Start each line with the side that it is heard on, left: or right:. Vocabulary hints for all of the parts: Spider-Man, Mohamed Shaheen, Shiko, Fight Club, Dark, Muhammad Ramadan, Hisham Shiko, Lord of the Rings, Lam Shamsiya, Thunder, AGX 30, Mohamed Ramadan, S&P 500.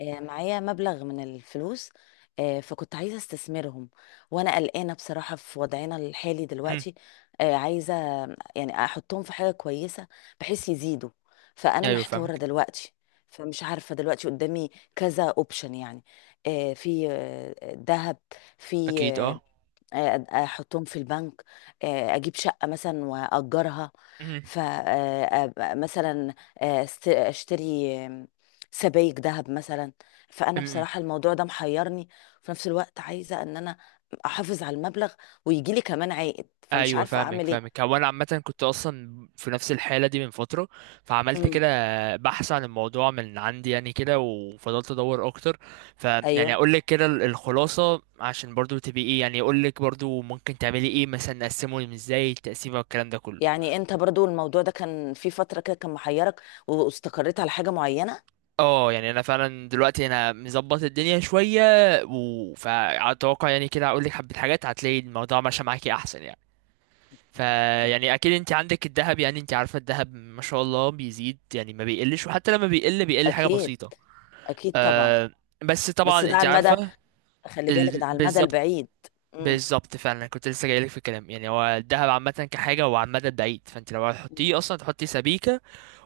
left: معايا مبلغ من الفلوس. فكنت عايزة استثمرهم، وأنا قلقانة بصراحة في وضعنا الحالي
right: امم
left: دلوقتي. عايزة يعني أحطهم في حاجة كويسة بحيث يزيدوا. فأنا
right: ايوه
left: محتارة
right: فاهمك
left: دلوقتي، فمش عارفة دلوقتي قدامي كذا اوبشن يعني. في ذهب، في
right: اكيد اه
left: آه، احطهم في البنك، اجيب شقة مثلا واجرها.
right: امم
left: فمثلا اشتري سبائك ذهب مثلا. فانا
right: امم
left: بصراحة الموضوع ده محيرني. في نفس الوقت عايزة ان انا احافظ على المبلغ ويجي لي كمان عائد، فمش
right: ايوه
left: عارفة
right: فاهمك
left: اعمل ايه.
right: فاهمك هو انا عامه كنت اصلا في نفس الحاله دي من فتره، فعملت
left: مم.
right: كده بحث عن الموضوع من عندي يعني كده وفضلت ادور اكتر. فيعني
left: ايوه،
right: اقول لك كده الخلاصه، عشان برضو تبقي ايه، يعني اقول لك برضو ممكن تعملي ايه، مثلا نقسمه ازاي، التقسيمه والكلام ده كله.
left: يعني انت برضو الموضوع ده كان في فترة كده كان محيرك واستقريت على حاجة معينة؟
right: اه يعني انا فعلا دلوقتي انا مظبط الدنيا شويه، فاتوقع يعني كده اقول لك حبه حاجات هتلاقي الموضوع ماشي معاكي احسن يعني.
left: اوكي.
right: فيعني اكيد انت عندك الذهب، يعني انت عارفه الذهب ما شاء الله بيزيد يعني، ما بيقلش، وحتى لما بيقل بيقل حاجه
left: اكيد.
right: بسيطه.
left: اكيد طبعا.
right: أه، بس
left: بس
right: طبعا
left: ده
right: انت
left: على المدى،
right: عارفه.
left: خلي بالك ده على المدى
right: بالظبط،
left: البعيد.
right: بالظبط فعلا كنت لسه جايلك في الكلام. يعني هو الذهب عامه كحاجه هو على المدى البعيد، فانت لو
left: مم.
right: هتحطيه اصلا تحطي سبيكه،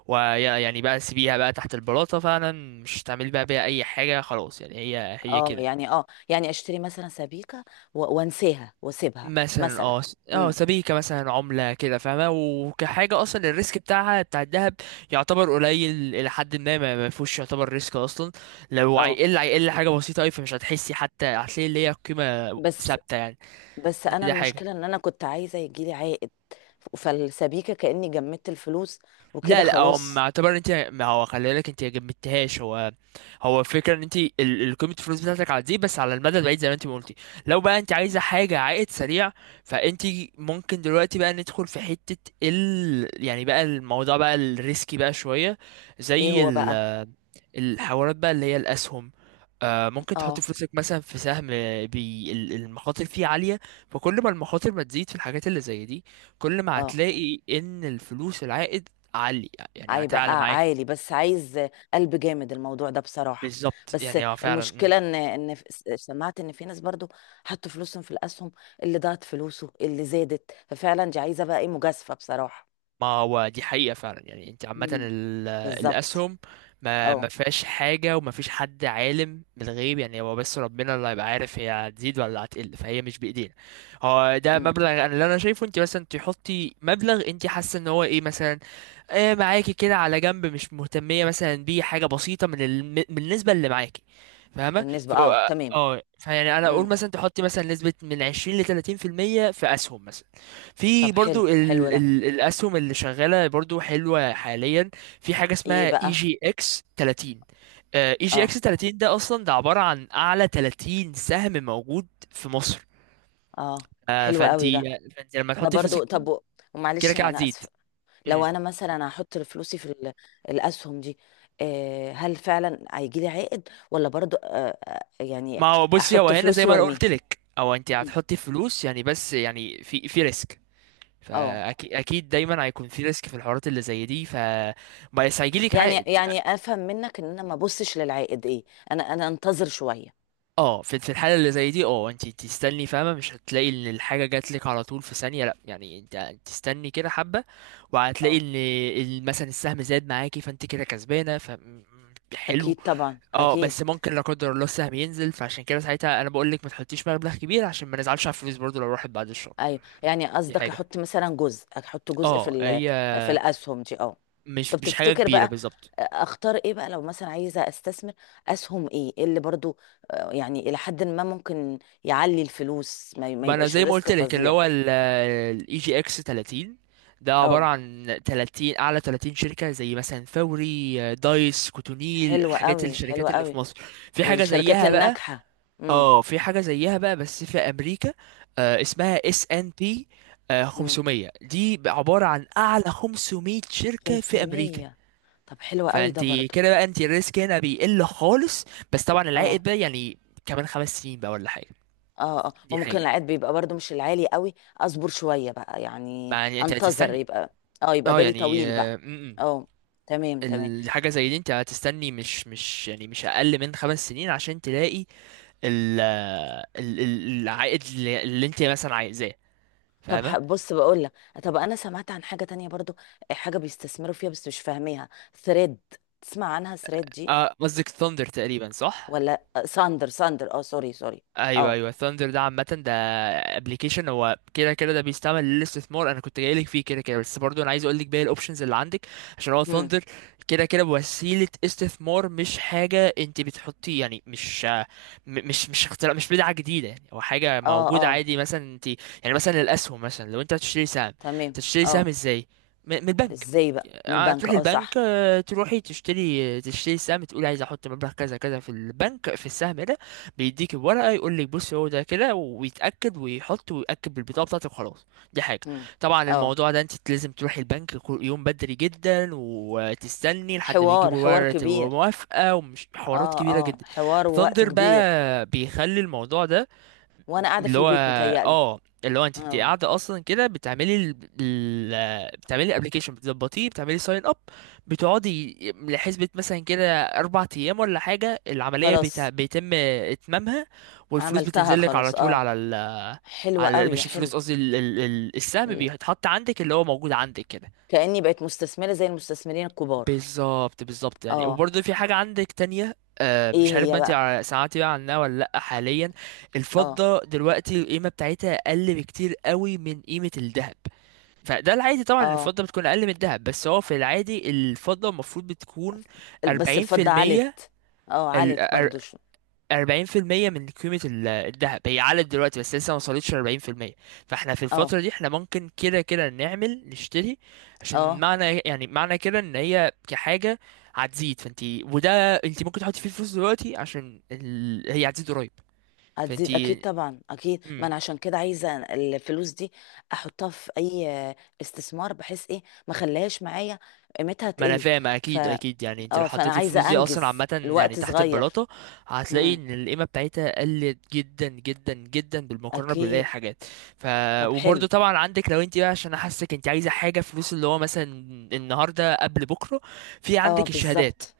right: ويعني بقى سيبيها بقى تحت البلاطه فعلا، مش هتعملي بقى بيها اي حاجه خلاص، يعني هي
left: اه
right: كده.
left: يعني اه يعني اشتري مثلا سبيكة و- وانساها واسيبها
right: مثلا
left: مثلا.
right: اه
left: امم.
right: سبيكة مثلا عملة كده، فاهمة؟ وكحاجة اصلا الريسك بتاعها بتاع الذهب يعتبر قليل الى حد ما، ما فيهوش يعتبر ريسك اصلا. لو
left: اه،
right: هيقل هيقل حاجة بسيطة اوي، فمش هتحسي، حتى هتلاقي اللي هي قيمة
left: بس
right: ثابتة يعني.
left: بس انا
right: دي حاجة.
left: المشكلة ان انا كنت عايزة يجيلي عائد، فالسبيكة كأني جمدت الفلوس وكده
right: لا لا، هو
left: خلاص.
right: ما اعتبر انت، ما هو خلي بالك، انت جمدتهاش. هو هو الفكره ان انت قيمه الفلوس بتاعتك على دي بس على المدى البعيد زي ما انت ما قلتي. لو بقى انت عايزه حاجه عائد سريع، فانت ممكن دلوقتي بقى ندخل في حته ال، يعني بقى الموضوع بقى الريسكي بقى شويه،
left: ايه
right: زي
left: هو
right: ال
left: بقى؟
right: الحوارات بقى اللي هي الأسهم. آه، ممكن تحط
left: اه،
right: فلوسك مثلا في سهم. بي المخاطر فيه عالية. فكل ما المخاطر ما تزيد في الحاجات اللي زي دي، كل ما
left: اه،
right: هتلاقي إن الفلوس، العائد عالي، يعني هتعلى
left: هيبقى
right: معاك.
left: عالي، بس عايز قلب جامد الموضوع ده بصراحة.
right: بالظبط،
left: بس
right: يعني هو فعلا.
left: المشكلة ان سمعت ان في ناس برضو حطوا فلوسهم في الاسهم، اللي ضاعت فلوسه، اللي زادت، ففعلا دي عايزة بقى ايه، مجازفة بصراحة.
right: ما هو دي حقيقة فعلا، يعني انت عامة
left: بالظبط.
right: الأسهم ما
left: اه.
right: فيهاش حاجة، وما فيش حد عالم من الغيب، يعني هو بس ربنا اللي هيبقى عارف هي هتزيد ولا هتقل، فهي مش بإيدينا. هو ده
left: امم.
right: مبلغ، انا اللي انا شايفه انت مثلا تحطي مبلغ انت حاسة ان هو ايه، مثلا آه معاكي كده على جنب مش مهتمية مثلا بيه، حاجة بسيطة من من النسبة اللي معاكي، فاهمة؟
left: بالنسبة
right: ف
left: اه،
right: اه
left: تمام.
right: فيعني انا
left: امم.
right: اقول مثلا تحطي مثلا نسبة من 20 ل 30% في المية في أسهم مثلا.
left: طب
right: في
left: حلو،
right: برضو
left: حلو
right: ال
left: ده.
right: ال الاسهم اللي شغاله برضو حلوه حاليا. في حاجه
left: ايه
right: اسمها اي
left: بقى؟
right: جي اكس 30. اي جي
left: اه،
right: اكس 30 ده اصلا ده عباره عن اعلى 30 سهم موجود في مصر.
left: اه، حلو قوي ده.
right: فانتي، فانتي لما
left: ده
right: تحطي
left: برضو،
right: فلوسك فيه
left: طب
right: كده
left: ومعلش
right: كده
left: انا
right: هتزيد.
left: اسف. لو
right: مم.
left: انا مثلا هحط فلوسي في الاسهم دي، هل فعلا هيجي لي عائد ولا برضو يعني
right: ما هو بصي، هو
left: احط
right: هنا زي
left: فلوسي
right: ما انا
left: وارميها؟
right: قلت لك، او انت
left: مم.
right: هتحطي فلوس يعني، بس يعني في ريسك.
left: اه،
right: فاكيد اكيد دايما هيكون في ريسك في الحوارات اللي زي دي، ف بس هيجيلك
left: يعني
right: عائد.
left: يعني افهم منك ان انا ما ابصش للعائد ايه، انا انتظر شوية.
right: اه في في الحاله اللي زي دي، اه انت تستني، فاهمه؟ مش هتلاقي ان الحاجه جات لك على طول في ثانيه، لا يعني انت تستني كده حبه. وهتلاقي
left: اه،
right: ان مثلا السهم زاد معاكي، فانت كده كسبانه. حلو.
left: اكيد طبعا،
right: اه
left: اكيد.
right: بس ممكن لا قدر الله السهم ينزل، فعشان كده ساعتها انا بقول لك ما تحطيش مبلغ كبير عشان ما نزعلش على الفلوس برضو لو راحت بعد الشهر.
left: ايوه، يعني
right: دي
left: قصدك
right: حاجه.
left: احط مثلا جزء، احط جزء في
right: اه هي
left: في الاسهم دي، اه؟
right: مش
left: طب
right: مش حاجه
left: تفتكر
right: كبيره
left: بقى
right: بالظبط.
left: اختار ايه بقى لو مثلا عايزه استثمر اسهم إيه اللي برضو يعني الى حد ما ممكن يعلي الفلوس، ما
right: ما انا
left: يبقاش
right: زي ما
left: الريسك
right: قلت لك اللي
left: فظيع.
right: هو الاي جي اكس 30 ده عبارة
left: اه،
right: عن 30، اعلى 30 شركة زي مثلا فوري، دايس كوتونيل،
left: حلوة
right: الحاجات
left: قوي، حلوة
right: الشركات اللي في
left: قوي
right: مصر. في حاجة
left: الشركات
right: زيها بقى.
left: الناجحة. امم.
right: اه في حاجة زيها بقى بس في امريكا، آه اسمها اس ان بي
left: امم.
right: 500. دي بقى عبارة عن اعلى 500 شركة في امريكا.
left: 500. طب حلوة قوي
right: فانت
left: ده برضو.
right: كده بقى انت الريسك هنا بيقل خالص. بس طبعا العائد
left: اه،
right: بقى يعني كمان خمس سنين بقى ولا حاجة.
left: اه، اه،
right: دي
left: وممكن
right: حاجة.
left: العائد بيبقى برضو مش العالي قوي، اصبر شوية بقى يعني،
right: ما يعني انت
left: انتظر
right: هتستني،
left: يبقى. اه، يبقى
right: اه
left: بالي
right: يعني
left: طويل
right: آه،
left: بقى.
right: م- م.
left: اه، تمام، تمام.
right: الحاجة زي دي انت هتستني، مش مش يعني مش اقل من خمس سنين عشان تلاقي العائد اللي انت مثلا عايزاه.
left: طب،
right: فاهمة؟
left: بص بقول لك، طب انا سمعت عن حاجة تانية برضو، حاجة بيستثمروا فيها بس مش فاهميها، ثريد. تسمع عنها ثريد دي؟
right: اه قصدك ثاندر تقريبا، صح؟
left: ولا ساندر، ساندر، اه، سوري، سوري.
right: ايوه
left: اه.
right: ايوه، ثاندر ده عامه ده ابلكيشن، هو كده كده ده بيستعمل للاستثمار. انا كنت جايلك فيه كده كده، بس برضو انا عايز اقول لك باقي الاوبشنز اللي عندك. عشان هو
left: هم.
right: ثاندر كده كده وسيله استثمار، مش حاجه انت بتحطي يعني، مش اختراع، مش بدعه جديده، يعني هو حاجه
left: اه.
right: موجوده
left: اه.
right: عادي. مثلا انت يعني مثلا الاسهم، مثلا لو انت هتشتري سهم،
left: تمام.
right: تشتري سهم
left: اه.
right: ازاي؟ من البنك.
left: ازاي بقى من البنك؟
right: تروحي
left: اه،
right: البنك،
left: صح.
right: تروحي تشتري، تشتري السهم، تقولي عايز احط مبلغ كذا كذا في البنك في السهم ده. بيديك الورقه يقول لك بص هو ده كده، ويتاكد ويحط ويأكد بالبطاقه بتاعتك وخلاص. دي حاجه.
left: هم.
right: طبعا
left: اه.
right: الموضوع ده انت لازم تروحي البنك كل يوم بدري جدا وتستني لحد ما
left: حوار،
right: يجيبوا
left: حوار
right: ورقه
left: كبير.
right: الموافقه، ومش حوارات
left: اه،
right: كبيره
left: اه،
right: جدا.
left: حوار ووقت
right: ثاندر
left: كبير.
right: بقى بيخلي الموضوع ده،
left: وانا قاعده في
right: اللي هو
left: البيت متهيألي.
right: اه اللي هو انت، انت
left: اه،
right: قاعده اصلا كده بتعملي بتعملي ابلكيشن، بتظبطيه، بتعملي ساين اب، بتقعدي لحسبة مثلا كده اربع ايام ولا حاجه، العمليه
left: خلاص.
right: بيتم اتمامها، والفلوس
left: عملتها
right: بتنزل لك على
left: خلاص.
right: طول
left: اه،
right: على
left: حلوه
right: على،
left: قوي،
right: مش
left: حلو.
right: الفلوس قصدي، السهم
left: ال-
right: بيتحط عندك، اللي هو موجود عندك كده.
left: كأني بقت مستثمره زي المستثمرين الكبار.
right: بالظبط بالظبط، يعني
left: اه.
right: وبرضه في حاجة عندك تانية. آه
left: ايه
right: مش عارف
left: هي
right: بقى انت
left: بقى؟
right: سمعتي بقى عنها ولا لأ حاليا.
left: اه.
right: الفضة دلوقتي القيمة بتاعتها أقل بكتير قوي من قيمة الذهب. فده العادي طبعا إن
left: اه.
right: الفضة بتكون أقل من الذهب، بس هو في العادي الفضة المفروض بتكون
left: بس
right: أربعين في
left: الفضه
right: المية،
left: علت. اه، علت برضو، شو؟
right: 40% من قيمة الذهب. هي علت دلوقتي بس لسه ما وصلتش 40%. فاحنا في
left: اه،
right: الفترة دي احنا ممكن كده كده نعمل نشتري، عشان
left: اه،
right: معنى، يعني معنى كده ان هي كحاجة هتزيد. فانت وده انت ممكن تحطي فيه فلوس دلوقتي عشان هي هتزيد قريب. فانت،
left: هتزيد اكيد طبعا، اكيد، ما انا عشان كده عايزه الفلوس دي احطها في اي استثمار بحيث ايه، ما خليهاش معايا قيمتها
right: ما انا
left: تقل.
right: فاهم
left: ف
right: اكيد اكيد. يعني انت لو
left: اه فانا
right: حطيتي الفلوس
left: عايزه
right: دي اصلا
left: انجز
right: عامه يعني
left: الوقت
right: تحت
left: صغير.
right: البلاطه هتلاقي ان القيمه بتاعتها قلت جدا جدا جدا بالمقارنه بالاي
left: اكيد.
right: حاجات. ف
left: طب حلو.
right: وبرده طبعا عندك، لو انت بقى عشان احسك انت عايزه حاجه فلوس اللي هو مثلا النهارده قبل بكره، في
left: اه،
right: عندك الشهادات.
left: بالظبط.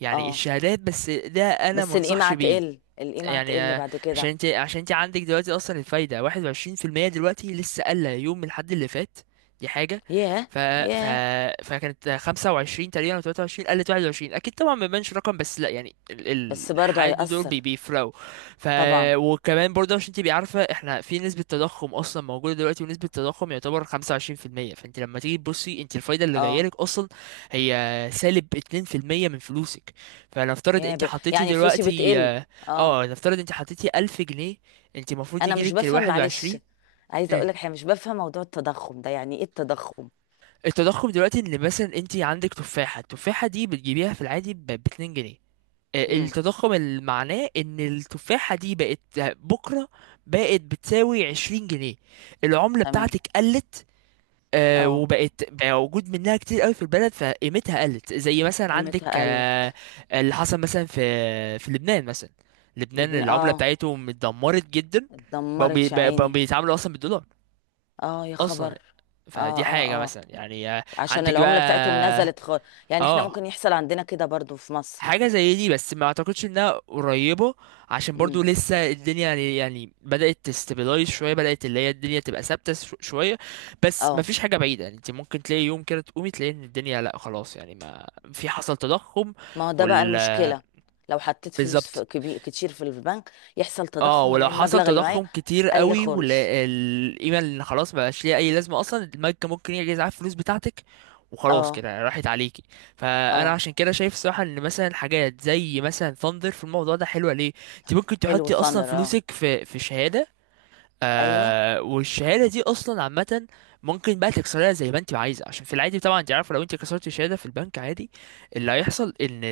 right: يعني
left: اه،
right: الشهادات، بس ده انا
left: بس
right: ما
left: القيمة
right: انصحش بيه.
left: هتقل القيمة
right: يعني
left: هتقل بعد
right: عشان
left: كده.
right: انت، عشان انت عندك دلوقتي اصلا الفايده 21%. دلوقتي لسه قل يوم من الحد اللي فات. دي حاجه.
left: ياه.
right: ف... ف...
left: ياه.
right: فكانت 25 تقريبا او 23، قلت 21. اكيد طبعا ما بيبانش رقم، بس لا يعني
left: بس برضه
right: الحد دول
left: هيأثر.
right: بيفرقوا. ف
left: طبعا.
right: وكمان برضه عشان تبقي عارفه احنا في نسبه تضخم اصلا موجوده دلوقتي، ونسبه التضخم يعتبر 25%. فانت لما تيجي تبصي انت الفايده اللي جايه
left: اه.
right: لك اصلا هي سالب 2% من فلوسك. فنفترض
left: ياه،
right: انت حطيتي
left: يعني فلوسي
right: دلوقتي
left: بتقل. اه،
right: نفترض انت حطيتي 1000 جنيه، انت المفروض
left: انا مش
right: يجيلك ال
left: بفهم، معلش،
right: 21.
left: عايزة
right: مم.
left: اقول لك حاجة، مش بفهم موضوع التضخم ده، يعني ايه التضخم؟
right: التضخم دلوقتي ان مثلا انت عندك تفاحة، التفاحة دي بتجيبيها في العادي ب 2 جنيه.
left: امم.
right: التضخم اللي معناه ان التفاحة دي بقت بكرة بقت بتساوي 20 جنيه. العملة
left: تمام.
right: بتاعتك قلت.
left: اه،
right: وبقت بقى وجود منها كتير قوي في البلد فقيمتها قلت، زي مثلا عندك
left: قيمتها
right: آه،
left: قلت.
right: اللي حصل مثلا في في لبنان مثلا. لبنان العملة
left: اه،
right: بتاعتهم اتدمرت جدا،
left: اتدمرت يا
right: بقوا
left: عيني.
right: بيتعاملوا اصلا بالدولار
left: اه، يا
right: اصلا.
left: خبر. اه،
right: فدي
left: اه،
right: حاجة
left: اه،
right: مثلا يعني
left: عشان
right: عندك بقى.
left: العملة بتاعتهم نزلت
right: اه
left: يعني احنا
right: آه.
left: ممكن يحصل عندنا كده برضو في مصر؟
right: حاجة زي دي، بس ما اعتقدش انها قريبة، عشان
left: امم.
right: برضو لسه الدنيا يعني يعني بدأت تستابلايز شوية، بدأت اللي هي الدنيا تبقى ثابتة شوية. بس ما
left: اه،
right: فيش حاجة بعيدة، يعني انت ممكن تلاقي يوم كده تقومي تلاقي ان الدنيا لا خلاص، يعني ما في حصل تضخم.
left: ما هو ده بقى
right: وال
left: المشكله، لو حطيت فلوس في
right: بالظبط.
left: كبير كتير في البنك يحصل
right: اه
left: تضخم
right: ولو
left: الاقي
right: حصل
left: المبلغ اللي معايا
right: تضخم كتير
left: قل
right: قوي
left: خالص.
right: والقيمه اللي خلاص ما بقاش ليها اي لازمه اصلا، البنك ممكن يجي يزعل الفلوس بتاعتك وخلاص
left: اه.
right: كده راحت عليكي. فانا
left: اه،
right: عشان كده شايف الصراحه ان مثلا حاجات زي مثلا فاندر في الموضوع ده حلوه ليه. انت ممكن
left: حلو
right: تحطي اصلا
left: ثاندر، اه.
right: فلوسك في شهاده،
left: ايوه.
right: آه والشهاده دي اصلا عامه ممكن بقى تكسرها زي ما انت عايزه، عشان في العادي طبعا انت عارفه لو انت كسرت الشهاده في البنك عادي اللي هيحصل ان،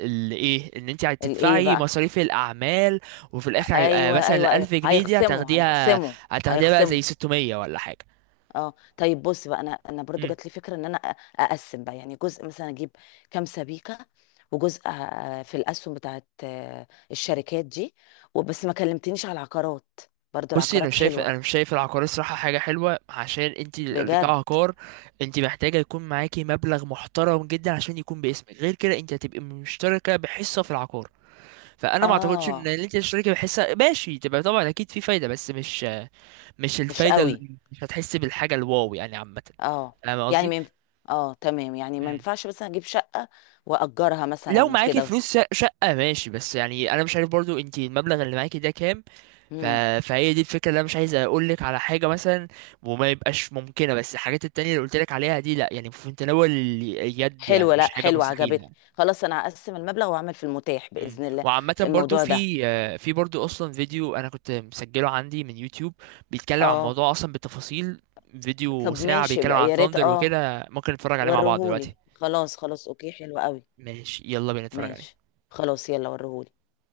right: اللي ايه، ان انت
left: الايه
right: هتدفعي
left: بقى؟
right: مصاريف الاعمال، وفي الاخر هيبقى
left: ايوه، ايوه،
right: مثلا
left: ايوه،
right: 1000 جنيه دي
left: هيخصموا،
right: هتاخديها،
left: هيخصموا،
right: هتاخديها بقى
left: هيخصموا.
right: زي 600 ولا حاجه.
left: اه، طيب بص بقى، انا برضو
right: امم
left: جات لي فكره ان انا اقسم بقى يعني جزء مثلا، اجيب كام سبيكه، وجزء في الاسهم بتاعت الشركات دي. وبس ما كلمتنيش على العقارات، برضو
right: بصي انا
left: العقارات
right: مش شايف،
left: حلوه.
right: انا مش شايف العقار الصراحه حاجه حلوه، عشان انت
left: بجد.
right: كعقار انت محتاجه يكون معاكي مبلغ محترم جدا عشان يكون باسمك، غير كده انت هتبقي مشتركه بحصه في العقار. فانا ما اعتقدش ان
left: اه،
right: انت الشركه بحسها ماشي، تبقى طبعا اكيد في فايده بس مش
left: مش
right: الفايده
left: قوي.
right: مش هتحس بالحاجه الواو يعني عامه.
left: اه،
right: فاهم
left: يعني
right: قصدي؟
left: من، اه، تمام، يعني ما
right: مم.
left: ينفعش مثلا اجيب شقة واجرها
right: لو
left: مثلا
right: معاكي
left: وكده.
right: فلوس شقه ماشي، بس يعني انا مش عارف برضو انت المبلغ اللي معاكي ده كام. ف...
left: امم.
right: فهي دي الفكره، اللي انا مش عايز اقول لك على حاجه مثلا وما يبقاش ممكنه، بس الحاجات التانية اللي قلت لك عليها دي لا، يعني في متناول اليد، يعني
left: حلوة، لا
right: مش حاجه
left: حلوة، عجبتني.
right: مستحيله.
left: خلاص انا هقسم المبلغ واعمل في المتاح بإذن الله.
right: وعامة
left: في
right: برضو
left: الموضوع ده.
right: في في برضو اصلا فيديو انا كنت مسجله عندي من يوتيوب بيتكلم عن
left: اه.
right: الموضوع اصلا بالتفاصيل. فيديو
left: طب
right: ساعة
left: ماشي
right: بيتكلم
left: بقى،
right: عن
left: يا ريت،
right: ثاندر
left: اه،
right: وكده، ممكن نتفرج عليه مع بعض دلوقتي.
left: وريهولي. خلاص، خلاص، اوكي، حلو قوي.
right: ماشي يلا بينا نتفرج عليه.
left: ماشي. خلاص يلا، وريهولي.